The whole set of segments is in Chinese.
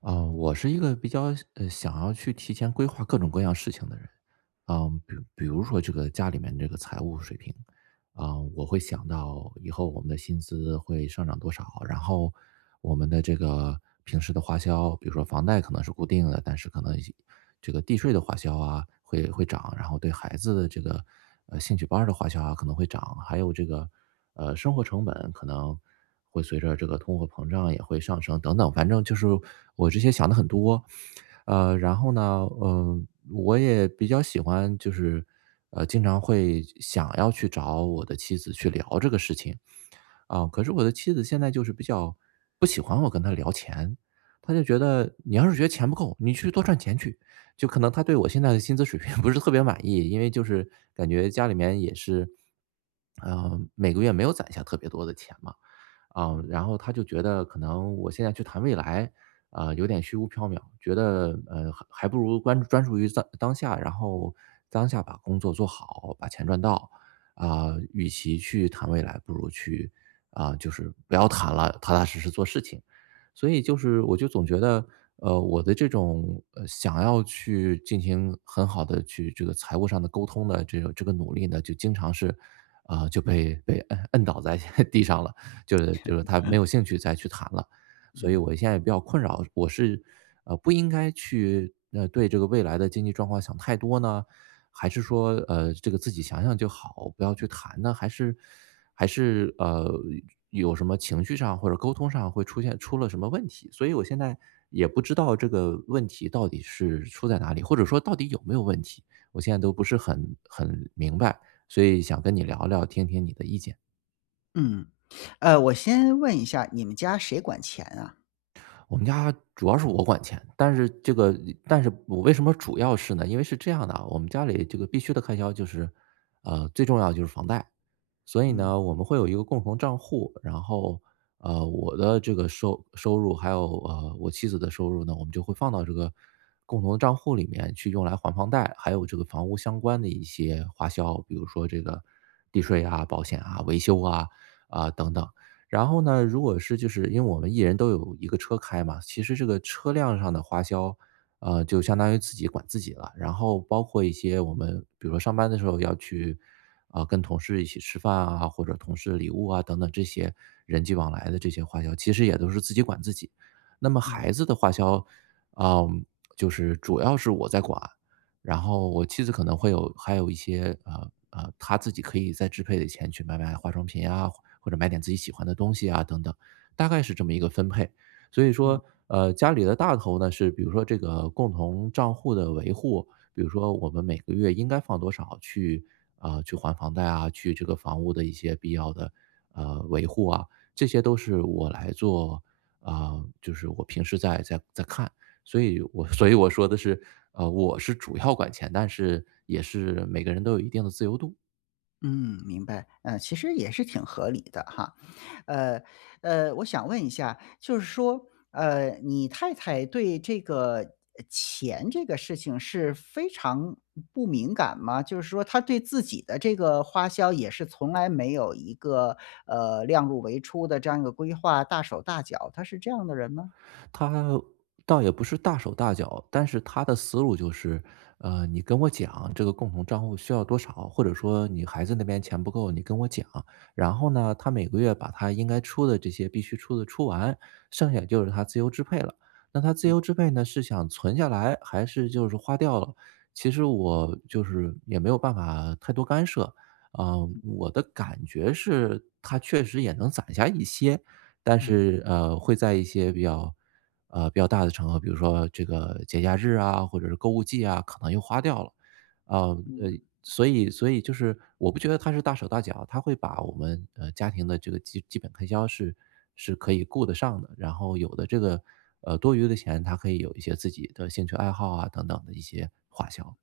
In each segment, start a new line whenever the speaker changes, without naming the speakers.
啊，我是一个比较想要去提前规划各种各样事情的人，嗯，比如说这个家里面这个财务水平，啊，我会想到以后我们的薪资会上涨多少，然后我们的这个平时的花销，比如说房贷可能是固定的，但是可能这个地税的花销啊会涨，然后对孩子的这个兴趣班儿的花销啊可能会涨，还有这个生活成本可能会随着这个通货膨胀也会上升等等，反正就是我这些想的很多，然后呢，嗯、我也比较喜欢就是经常会想要去找我的妻子去聊这个事情。啊，可是我的妻子现在就是比较不喜欢我跟她聊钱，她就觉得你要是觉得钱不够，你去多赚钱去，就可能他对我现在的薪资水平 不是特别满意，因为就是感觉家里面也是，呃，每个月没有攒下特别多的钱嘛。啊，
嗯
然后他就觉得可能我现在去谈未来，啊，有点虚无缥缈，觉得还不如关专注于当下，然后当下把工作做好，把钱赚到，啊，与其去谈未来，不如去啊，就是不要谈了，踏踏实实做事情。所以就是我就总觉得，呃，我的这种想要去进行很好的去这个财务上的沟通的这个努力呢，就经常是，啊、就被摁倒在 地上了。就是他没有 兴趣再去谈了。所以
嗯，
我现在也比较困扰，我是不应该去对这个未来的经济状况想太多呢，还是说这个自己想想就好，不要去谈呢？还是还是有什么情绪上或者沟通上会出现出了什么问题？所以我现在也不知道这个问题到底是出在哪里，或者说到底有没有问题，我现在都不是很明白，所以想跟你聊聊，听听你的意见。
嗯，我先问一下，你们家谁管钱啊？
我们家主要是我管钱，但是这个但是我为什么主要是呢？因为是这样的啊，我们家里这个必须的开销就是，呃，最重要的就是房贷，所以
嗯，
呢，我们会有一个共同账户，然后，呃，我的这个收入还有我妻子的收入呢，我们就会放到这个共同的账户里面去用来还房贷，还有这个房屋相关的一些花销，比如说这个地税啊、保险啊、维修啊、等等。然后呢，如果是就是因为我们一人都有一个车开嘛，其实这个车辆上的花销，呃，就相当于自己管自己了。然后包括一些我们比如说上班的时候要去，啊、跟同事一起吃饭啊，或者同事的礼物啊等等这些人际往来的这些花销，其实也都是自己管自己。那么
嗯，
孩子的花销，啊、就是主要是我在管，然后我妻子可能会有还有一些，她自己可以再支配的钱去买化妆品啊，或者买点自己喜欢的东西啊等等，大概是这么一个分配。所以
嗯，
说，呃，家里的大头呢，是比如说这个共同账户的维护，比如说我们每个月应该放多少去，啊，去还房贷啊，去这个房屋的一些必要的，呃，维护啊，这些都是我来做，啊，就是我平时在看。所以我说的是，呃，我是主要管钱，但是也是每个人都有一定的自由度。
嗯，明白，其实也是挺合理的哈。呃，我想问一下，就是说，你太太对这个钱这个事情是非常不敏感吗？就是说她对自己的这个花销也是从来没有一个，量入为出的这样一个规划，大手大脚，她是这样的人吗？
他倒也不是大手大脚，但是他的思路就是，呃，你跟我讲这个共同账户需要多少，或者说你孩子那边钱不够，你跟我讲。然后呢，他每个月把他应该出的这些必须出的出完，剩下就是他自由支配了。那他自由支配呢，是想存下来，还是就是花掉了？其实我就是也没有办法太多干涉。啊、我的感觉是，他确实也能攒下一些，但
嗯。
是，呃，会在一些比较比较大的场合，比如说这个节假日啊，或者是购物季啊，可能又花掉了。啊，呃，所以就是我不觉得他是大手大脚，他会把我们，呃，家庭的这个基本开销是可以顾得上的，然后有的这个，呃，多余的钱，他可以有一些自己的兴趣爱好啊，等等的一些花销。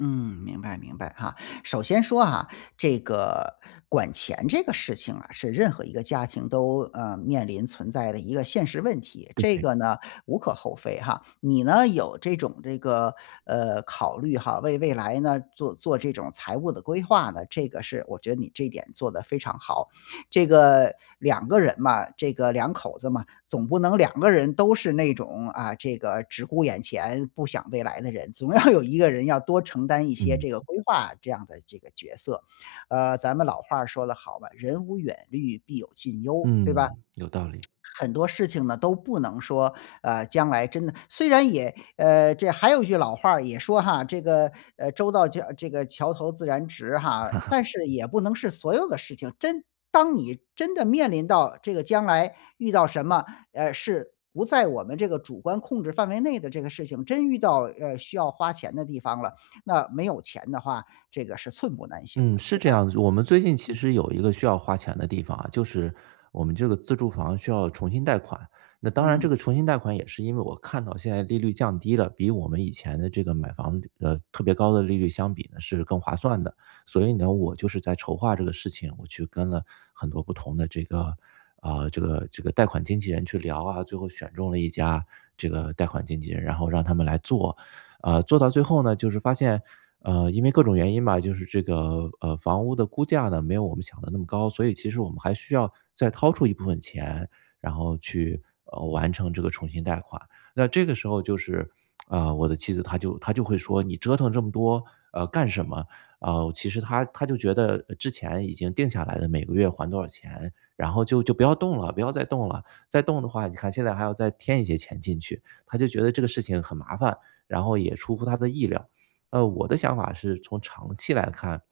嗯，明白明白哈。首先说哈，这个管钱这个事情啊，是任何一个家庭都面临存在的一个现实问题，这个呢无可厚非哈。你呢有这种这个考虑哈，为未来呢做做这种财务的规划呢，这个是我觉得你这一点做得非常好。这个两个人嘛，这个两口子嘛，总不能两个人都是那种啊，这个只顾眼前不想未来的人，总要有一个人要多承担一些
嗯。
这个规划这样的这个角色。咱们老话儿说得好吧，人无远虑，必有近忧，对吧？
嗯，有道理。
很多事情呢都不能说，将来真的虽然也这还有一句老话儿也说哈，这个，“周到桥这个桥头自然直"哈，但是也不能是所有的事情，真当你真的面临到这个将来遇到什么，是不在我们这个主观控制范围内的这个事情，真遇到，需要花钱的地方了，那没有钱的话，这个是寸步难行
嗯，
的，
是
对
这
吧？
样子。我们最近其实有一个需要花钱的地方啊，就是我们这个自住房需要重新贷款。那当然，
嗯，
这个重新贷款也是因为我看到现在利率降低了，比我们以前的这个买房特别高的利率相比呢是更划算的。所以呢，我就是在筹划这个事情，我去跟了很多不同的这个这个贷款经纪人去聊啊，最后选中了一家这个贷款经纪人，然后让他们来做。呃，做到最后呢，就是发现呃，因为各种原因吧，就是这个，呃，房屋的估价呢，没有我们想的那么高，所以其实我们还需要再掏出一部分钱，然后去，呃，完成这个重新贷款。那这个时候就是，呃，我的妻子她就会说：“你折腾这么多，呃，干什么？”呃，其实她就觉得之前已经定下来的每个月还多少钱，然后就不要动了，不要再动了，再动的话，你看现在还要再添一些钱进去，她就觉得这个事情很麻烦，然后也出乎她的意料。呃，我的想法是从长期来看，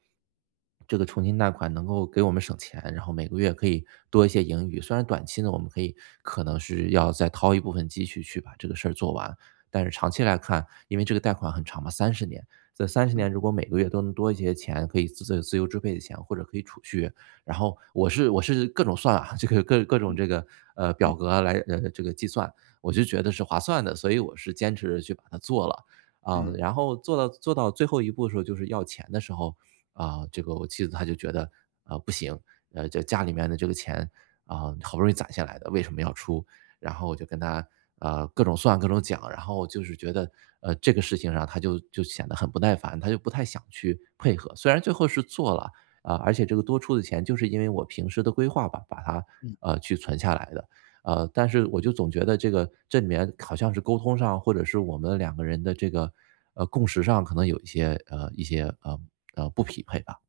这个重新贷款能够给我们省钱，然后每个月可以多一些盈余。虽然短期呢，我们可能是要再掏一部分积蓄去把这个事儿做完，但是长期来看，因为这个贷款很长嘛，三十年，这三十
嗯，
年如果每个月都能多一些钱，可以自由支配的钱，或者可以储蓄，然后我是各种算啊，这个各种这个
嗯，
表
嗯。
格来这个计算，我就觉得是划算的，所以我是坚持去把它做了。啊，
嗯
然后做到最后一步的时候，就是要钱的时候，啊，这个我妻子她就觉得，呃，不行，呃，这家里面的这个钱啊，好不容易攒下来的，为什么要出？然后我就跟她各种算各种讲，然后就是觉得，呃，这个事情上她就显得很不耐烦，她就不太想去配合。虽然最后是做了，啊，而且这个多出的钱就是因为我平时的规划吧，把它去存下来的。呃，但是我就总觉得这个这里面好像是沟通上，或者是我们两个人的这个共识上，可能有一些不匹配吧。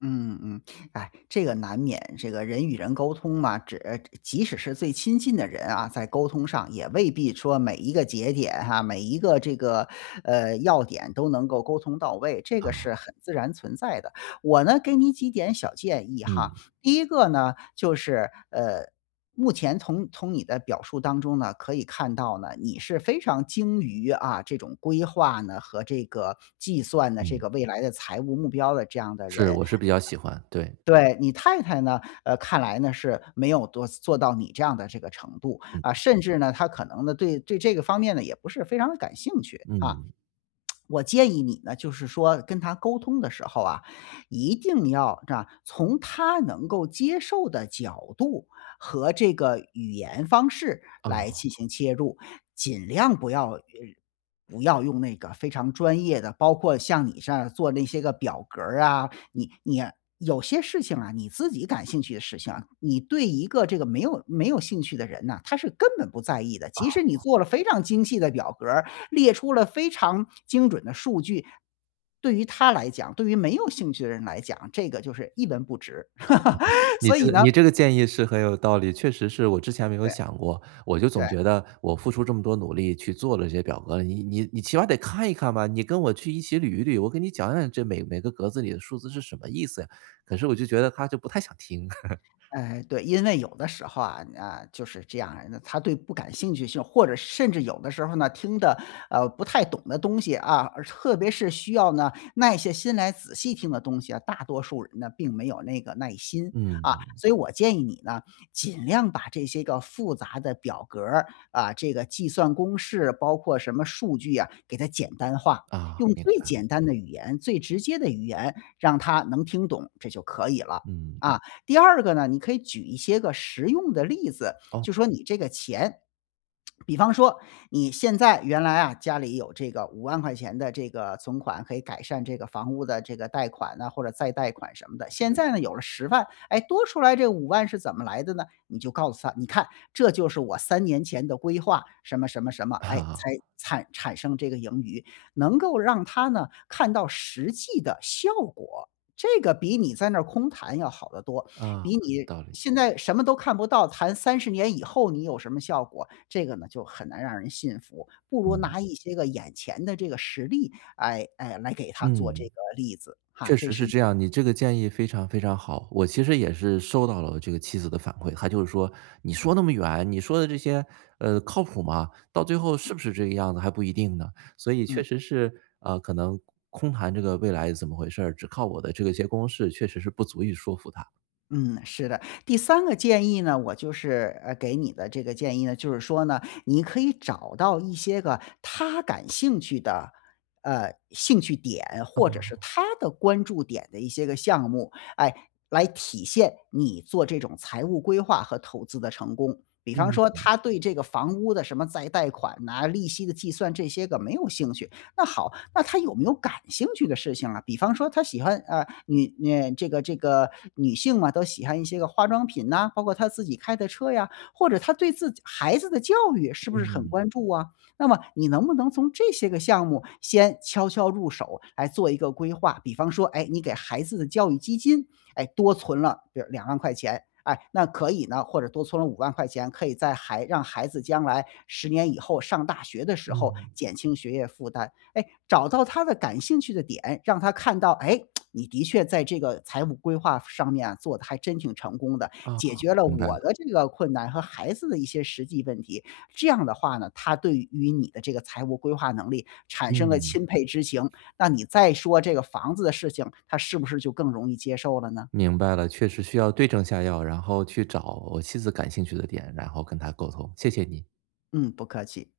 嗯嗯，哎，这个难免，这个人与人沟通嘛，即使是最亲近的人啊，在沟通上也未必说每一个节点哈、每一个这个要点都能够沟通到位，这个是很自然存在的。我呢，给你几点小建议哈。
嗯
第一个呢，就是目前从你的表述当中呢，可以看到呢，你是非常精于啊这种规划呢和这个计算的这
嗯，
个未来的财务目标的这样的人，
是，我是比较喜欢，对，
对，你太太呢，看来呢是没有多做到你这样的这个程度，啊，
嗯
甚至呢，她可能呢对这个方面呢也不是非常的感兴趣，啊。
嗯。
我建议你呢，就是说跟她沟通的时候啊，一定要这样，从她能够接受的角度和这个语言方式来
啊，
进行切入，尽量不要用那个非常专业的，包括像你这样做那些个表格儿啊，你有些事情啊，你自己感兴趣的事情啊，你对一个这个没有兴趣的人呐，他是根本不在意的。即使你做了非常精细的表格儿列出了非常精准的数据，对于他来讲，对于没有兴趣的人来讲，这个就是一文不值。
你
所
这
以
个
呢
你这个建议是很有道理，确实是我之前没有
对，
想过，我就总
对。
觉得我付出这么多努力去做了这些表格，你起码得看一看吧，你跟我去一起捋一捋，我给你讲讲这每个格子里的数字是什么意思呀？可是我就觉得他就不太想听，
哎，对，因为有的时候啊，啊，就是这样，那他对不感兴趣性，或者甚至有的时候呢，听的不太懂的东西啊，而特别是需要呢耐下心来仔细听的东西啊，大多数人呢并没有那个耐心啊，
嗯。
所以我建议你呢，尽量把这些个复杂的表格儿啊，这个计算公式，包括什么数据啊，给它简单化。
啊，
用
明
最
白，
简单的语言、最直接的语言，让他能听懂，这就可以了
嗯，
啊。第二个呢，你可以举一些个实用的例子，
哦，
就说你这个钱比方说，你现在原来啊，家里有这个五万块钱的这个存款，可以改善这个房屋的这个贷款呐、或者再贷款什么的。现在呢，有了10万，哎，多出来这五万是怎么来的呢？你就告诉他，你看，这就是我3年前的规划，什么什么什么，哎，
哈，
才产生这个盈余，能够让他呢看到实际的效果。这个比你在那儿空谈要好得多。
啊，有
比你
道理，
现在什么都看不到，谈30年以后你有什么效果，这个呢就很难让人信服。不如
嗯，
拿一些个眼前的这个实例，哎哎，来给他做这
嗯，
个例子，哈，
确
这
实是
是
这样，你这个建议非常非常好。我其实也是收到了这个妻子的反馈，她就是说：“你说那么远，你说的这些，呃，靠谱吗？到最后是不是这个样子还不一定呢。”所以确
嗯。
实是，呃，可能空谈这个未来怎么回事儿，只靠我的这个些公式确实是不足以说服她。
嗯，是的。第三个建议呢，我就是给你的这个建议呢，就是说呢，你可以找到一些个他感兴趣的兴趣点，或者是他的关注点的一些个项目，哎，来体现你做这种财务规划和投资的成功。比方说，
嗯，
他对这个房屋的什么再贷款呐、利息的计算这些个没有兴趣，那好，那他有没有感兴趣的事情啊？比方说他喜欢啊、呃女呃这个女性嘛，都喜欢一些个化妆品呐、包括他自己开的车呀，或者他对自己孩子的教育是不是很关注啊？那么你能不能从这些个项目先悄悄入手来做一个规划？比方说，哎，你给孩子的教育基金，哎，多存了比如2万块钱。哎，那可以呢，或者多存了五万块钱，可以让孩子将来十年以后上大学的时候
嗯，
减轻学业负担。哎，找到他的感兴趣的点，让他看到，哎，你的确在这个财务规划上面啊，做的还真挺成功的，
啊，
解决了
明白了，
我的这个困难和孩子的一些实际问题。这样的话呢，他对于你的这个财务规划能力产生了
嗯。
钦佩之情，那你再说这个房子的事情，他是不是就更容易接受了呢？
明白了，确实需要对症下药，然后去找我妻子感兴趣的点，然后跟她沟通。谢谢你。
嗯，不客气。